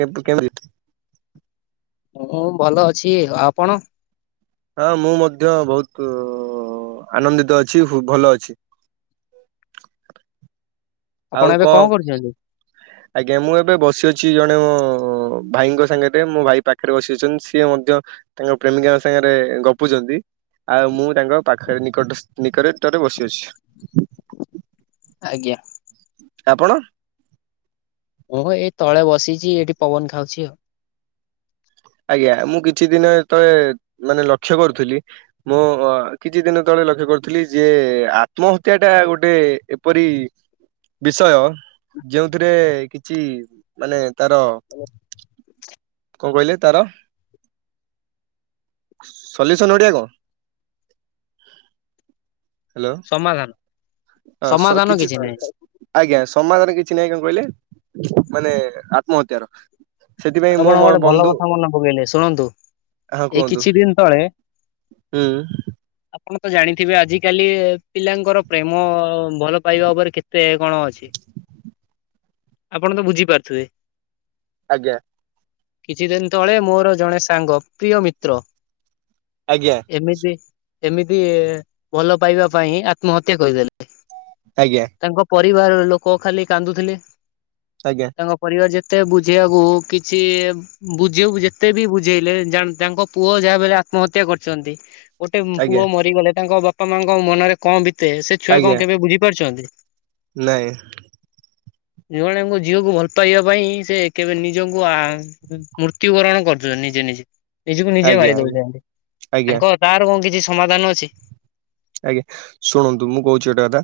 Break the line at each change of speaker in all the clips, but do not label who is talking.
କେବେ କେବି
ମୁଁ ଭଲ ଅଛି ଆପଣ?
ହଁ ମୁଁ ମଧ୍ୟ ବହୁତ ଆନନ୍ଦିତ ଅଛି ହୁ ଭଲ ଅଛି।
[unintelligible] ଆପଣ
ଆଉ
ଏବେ
କଣ
କରୁଛନ୍ତି?
ଆଜ୍ଞା ମୁଁ ଏବେ ବସିଅଛି ସିଏ ଜଣେ ମୋ ଭାଇଙ୍କ ସାଙ୍ଗରେ ମୋ ଭାଇ ପାଖରେ ବସି ଅଛନ୍ତି ସିଏ ମଧ୍ୟ ତାଙ୍କ ପ୍ରେମିକାଙ୍କ ସାଙ୍ଗେ ଗପୁଚନ୍ତି। ଆଉ ମୁଁ ତାଙ୍କ ପାଖରେ ନିକଟ ସ ନିକଟତରେ ବସି ଅଛି।
ଆଜ୍ଞା।
ଆପଣ?
ଓଁ ଏଇ ତଳେ ବସିଛି ଏଇଠି ପବନ ଖାଉଛି ଆଉ ।
ଆଜ୍ଞା ମୁଁ କିଛିଦିନ ତଳେ ମାନେ ଲକ୍ଷ୍ୟ କରୁଥିଲି ମୁଁ କିଛିଦିନ ତଳେ ଲକ୍ଷ୍ୟ କରିୁଥିଲି ଯେ ଆତ୍ମହତ୍ୟା ଟା ଗୋଟେ ଏପରି ବିଷୟ ଯୋଉଥିରେ କିଛିମାନେ ତାର କଣ କହିଲେ ତାର ସଲୁସନ ଓଡିଆ କଣ?
ସମାଧାନ।
ହ
ସମାଧାନ
କିଛି
ନାହିଁ
ଆଜ୍ଞା ସମାଧରେ କିଛି କିଛି ନାଇ କଣ କହିଲେ ମାନେ ଆତ୍ମହତ୍ୟାର ସେଥିପାଇଁ ମୁଁ
ଆପଣ
ମୋ
ଗୋଟେ ଭଲ
ବନ୍ଧୁ
କଥା ମନେ ପକେଇଲେ ଶୁଣନ୍ତୁ
ହଁ
ଏଇ
କୁହନ୍ତୁ
କିଛି ଦିନ ତଳେ
ହୁଁ।
ଆପଣ ତ ଜାଣିଥିବେ ଆଜିକାଲି ପିଲାଙ୍କର ପ୍ରେମ ଭଲ ପାଇବା ଉପରେ କେତେ କଣ ଅଛି । ଆପଣ ତ ବୁଝିପାରୁଥିବେ ।
ଆଜ୍ଞା।
କିଛି ଦିନ ତଳେ ମୋର ଜଣେ ସାଙ୍ଗ ପ୍ରିୟ ମିତ୍ର।
ଆଜ୍ଞା।
ଏମିତି ଏମିତି ଭଲ ପାଇବା ପାଇଁଁ ଆତ୍ମହତ୍ୟା କରିଦେଲେ
ଆଜ୍ଞା
ତାଙ୍କ ପରିବାର ଲୋକ ଖାଲି କାନ୍ଦୁଥିଲେ
ଆଜ୍ଞା
ତାଙ୍କ ପରିବାର ଯେତେ ବୁଝେଇବାକୁ କି ସିଏ ବୁଝବ ଯେତେ ବି ବୁଝେଇଲୋ ତାଙ୍କ ପୁଅ ଯାହା ବଲେ ଆତ୍ମହତ୍ୟା କରିଛନ୍ତି ଗୋଟେ
ଆଜ୍ଞା
ପୁଅ ମରିଗଲେ ତାଙ୍କ ବାପା ମାଙ୍କ ମନରେ କଣ ସେ ଛୁଆ
ଆଜ୍ଞା
କଣ କେବେ ବୁଝିପାରୁଛନ୍ତି
ନାଇଁ
। ଜଣଙ୍କ ଝିଅକୁ ଭଲ ପାଇବା ପାଇଁ ସେ କେବେ ନିଜ ମୃତ୍ୟୁବରଣ କରୁଛ ନିଜେ ନିଜେ । ନିଜକୁ ନିଜେ
ଆଜ୍ଞା
ମାରି
ଆଜ୍ଞା
ଦଉଛନ୍ତି
ଆଜ୍ଞା
ତାଙ୍କ ତାର କଣ କିଛି ସମାଧାନ ଅଛି।
ଆଜ୍ଞା ଶୁଣନ୍ତୁ ମୁଁ କହୁଛି ଗୋଟେ କଥା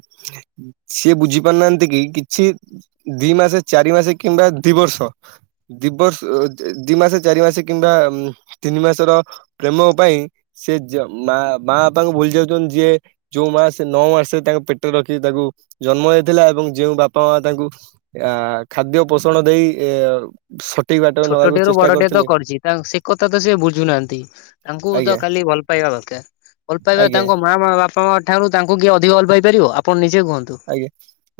ସିଏ ବୁଝି ପାରୁନାହାନ୍ତି କି କିଛି ଦି ମାସ ଚାରି ମାସେ କିମ୍ବା ଦିବର୍ଷ ଦିବର୍ଷ ଦି ମାସ ଚାରି ମାସେ କିମ୍ବା ତିନି ମାସର ପ୍ରେମ ପାଇଁ ସେ ମା ମା ବାପାଙ୍କୁ ଭୁଲି ଯାଉ ଯିଏ ଯୋଉ ମାସ ନଅ ମାସରେ ତାଙ୍କ ପେଟରେ ରଖି ତାକୁ ଜନ୍ମ ହେଇଥିଲା ଏବଂ ଯୋଉ ବାପା ମା ତା ତାଙ୍କୁ ଆ ଖାଦ୍ୟ ପୋଷଣ ଦେଇ ଏ ବାଟରେ ନବାକୁ
ଛୋଟଟିଏ ରୁ
ଚେଷ୍ଟା
ବଡଟିଏ ତ
କରିଥିଲେ
କରିଛି ସେ କଥା ତ ସେ ବୁଝୁନାହାନ୍ତି ତାଙ୍କୁ ତ
ଆଜ୍ଞା
ଖାଲି ଭଲ ପାଇବା କଥା । ଭଲପାଇବା
ଆଜ୍ଞା
ତାଙ୍କ ମା ମା ବାପା ଠାରୁ ତାଙ୍କୁ କିଏ ଅଧିକ ଅଲ୍ପ ପାଇ ପାରିବ ଆପଣ ନି
ଆଜ୍ଞା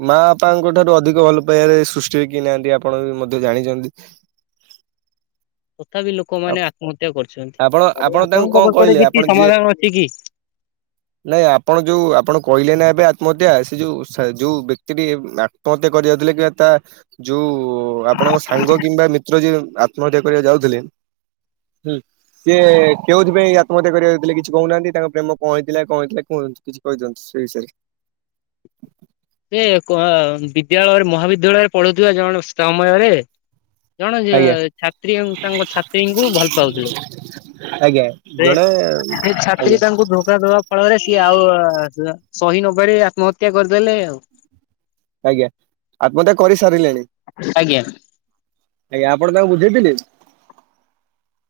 ମା ବାପାଙ୍କ ଠାରୁ ଅଧିକ ଭଲ ପାଇବାରେ ସୃଷ୍ଟି କି ନାହାନ୍ତି ଆପଣ ବି ମଧ୍ୟ ଜାଣିଛନ୍ତି ।
ତଥାପି ଲୋକମାନେ ଆତ୍ମହତ୍ୟା
ଆପଣ
କରୁଛନ୍ତି
ଆପଣ ତାଙ୍କୁ
ଆପଣଙ୍କ
କଣ
ପାଖରେ
କହିଲେ ଆପଣ
କିଛି
ଯିଏ
ସମାଧାନ ଅଛି କି?
ନାଇଁ ଆପଣ ଯୋଉ ଆପଣ କହିଲେ ନା ଏବେ ମଧ୍ୟ ସେ ଯୋଉ ଯୋଉ ବ୍ୟକ୍ତି ଟି ଆତ୍ମହତ୍ୟା କରି ଯାଉଥିଲେ କିମ୍ବା ତା ଯୋଉ ଆପଣଙ୍କ ସାଙ୍ଗ କିମ୍ବା ମିତ୍ର ଯିଏ ଆତ୍ମହତ୍ୟା କରିବା ଯାଉଥିଲେ। ସିଏ କେଉଁଥିପାଇଁ ଆତ୍ମହତ୍ୟା କରିବାଥିଲେ କିଛି କହୁନାହାନ୍ତି ତାଙ୍କ ପ୍ରେମ କଣ ହେଇଥିଲା କଣ ହେଇଥିଲା କୁ କିଛି କହିଛନ୍ତି । [unintelligible]
[inaudible] ସେ କଣ ବିଦ୍ୟାଳୟରେ ମହାବିଦ୍ୟାଳୟରେ ପଢୁଥିବା ଜଣେ ସମୟରେ ଜଣେ
ଆଜ୍ଞା
ଛାତ୍ରୀ ତାଙ୍କ ଛାତ୍ରୀଙ୍କୁ ଭଲ ପାଉଥିଲେ ।
ଆଜ୍ଞା
ସେ
ଜଣେ
ସେ ଛାତ୍ରୀ
ଆଜ୍ଞା
ତାଙ୍କୁ ଧୋକା ଦବା ଫଳରେ ସିଏ ଆଉ ସହି ନପାରି ଆତ୍ମହତ୍ୟା କରିଦେଲେ ଆଉ ।
ଆଜ୍ଞା ଆତ୍ମହତ୍ୟା କରି
ଆଜ୍ଞା।
ଆଜ୍ଞା ଆପଣ ତାଙ୍କୁ ବୁଝେଇ ପାରିବେ।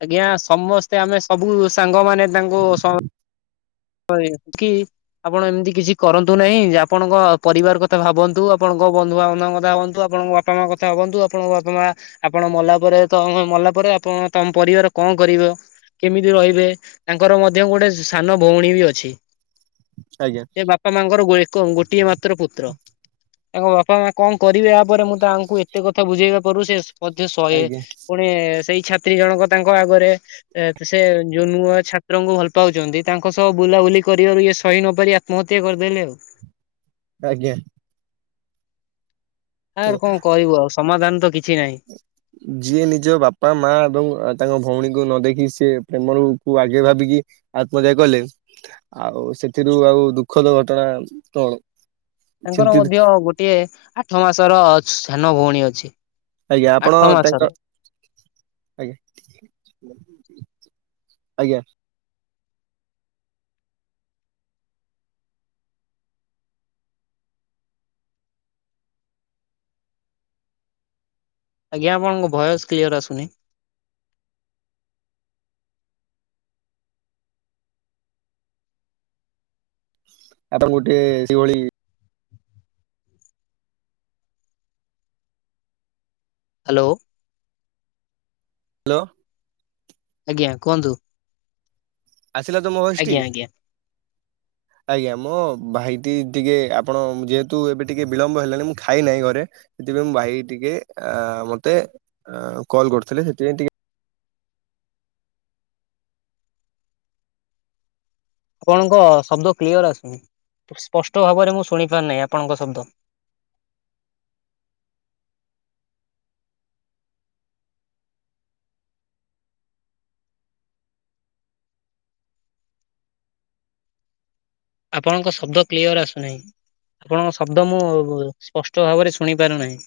ଆଜ୍ଞା ସମସ୍ତେ ଆମେ ସବୁ ସାଙ୍ଗମାନେ ତାଙ୍କୁ ହ କି ଆପଣ ଏମିତି କିଛି କରନ୍ତୁ ନାହିଁ ଆପଣଙ୍କ ପରିବାର କଥା ଭାବନ୍ତୁ ଆପଣ କୋଉ ବନ୍ଧୁବାନ୍ଧଙ୍କ କଥା ହୁଅନ୍ତୁ ଆପଣଙ୍କ ବାପାଙ୍କ କଥା ହୁଅନ୍ତୁ ଆପଣଙ୍କ ବାପା ମା ଆପଣ ମଲାପରେ ତ ମଲା ଆପଣ ତମ ପରିବାର କଣ କରିବ କେମିତି ରହିବେ ତାଙ୍କର ମଧ୍ୟ ଗୋଟେ ସାନ ଭଉଣୀ ବି ଅଛି
ଆଜ୍ଞା
ସେ ବାପା ମାଙ୍କର ଏକ ଗୋଟିଏ ମାତ୍ର ପୁତ୍ର ତାଙ୍କ ବାପା ମା କଣ କରିବେ ଏହାପରେ ମୁଁ ତାହାଙ୍କୁ ଏତେ କଥା ବୁଝେଇବା ପରୁ ସେ ମଧ୍ୟ ଶହେ
ଆଜ୍ଞା
ପୁଣି ସେଇ ଛାତ୍ରୀ ଜଣକ ତାଙ୍କ ଆଗରେ ସେ ଯୋଉ ନୁଆ ଛାତ୍ରଙ୍କୁ ଭଲ ପାଉଛନ୍ତି। ତାଙ୍କ ସହ ବୁଲାବୁଲି କରିବାରୁ ଇଏ ସହି ନ ପାରି ଆତ୍ମହତ୍ୟା କରିଦେଲେ ଆଉ।
ଆଜ୍ଞା।
ସାର୍ କଣ କହିବୁ ଆଉ ସମାଧାନ ତ କିଛି। ନାହିଁ।
ଯିଏ ନିଜ ବାପା ମା ଏବଂ ତାଙ୍କ ଭଉଣୀକୁ ନ ଦେଖି। କି ସେ ପ୍ରେମରୁ କୁ ଆଗେ ଭାବିକି ଆତ୍ମତ୍ୟା କଲେ ଆଉ ସେଥିରୁ ଆଉ ଦୁଃଖ। ପ୍ରକୃତ ଘଟଣା ତଣ
ତାଙ୍କର ମଧ୍ୟ ଗୋଟିଏ ଆଠ ମାସର ସାନ ଭଉଣୀ ଅଛି।
ଆଜ୍ଞା
ଆଠ
ଆପଣ
ମାସର
ତାଙ୍କ ଆଜ୍ଞା ଆଜ୍ଞା।
ଆଜ୍ଞା ଆପଣଙ୍କ ଭୟସ୍ କ୍ଲିଅର୍ ଆସୁନି
ଆପଣ ଗୋଟିଏ ଡିଓଳି
ହାଲୋ।
ହାଲୋ।
ଆଜ୍ଞା କୁହନ୍ତୁ।
ଆସିଲା ତ ମୋ ଭୟସ୍ ଟି
ଆଜ୍ଞା ଆଜ୍ଞା
ଆଜ୍ଞା ମୋ ଭାଇଟି ଟିକେ ଆପଣ ଯେହେତୁ ଏବେ ଟିକେ ବିଳମ୍ବ ହେଲାଣି ମୁଁ ଖାଇ ନାହିଁ ଘରେ ସେଥିପାଇଁ ମୋ ଭାଇ ଟିକେ ଆ ମତେ କଲ୍ କରୁଥିଲେ ସେଥିପାଇଁ ଟିକେ।
ଆପଣଙ୍କ ଶବ୍ଦ କ୍ଲିୟର ଆସୁନି ସ୍ପଷ୍ଟ ଭାବରେ ମୁଁ ଶୁଣି ପାର୍ ନାହିଁ ଆପଣଙ୍କ ଶବ୍ଦ ଆପଣଙ୍କ ଶବ୍ଦ କ୍ଲିଅର ଆସୁନାହିଁ। ଆପଣଙ୍କ ଶବ୍ଦ ମୁଁ ସ୍ପଷ୍ଟ ଭାବରେ ଶୁଣି ପାରୁନାହିଁ।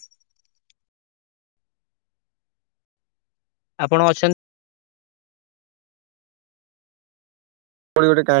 ଆପଣ ଅଛନ୍ତ
ପୁଣି ଗୋଟେ କାହଣୀ।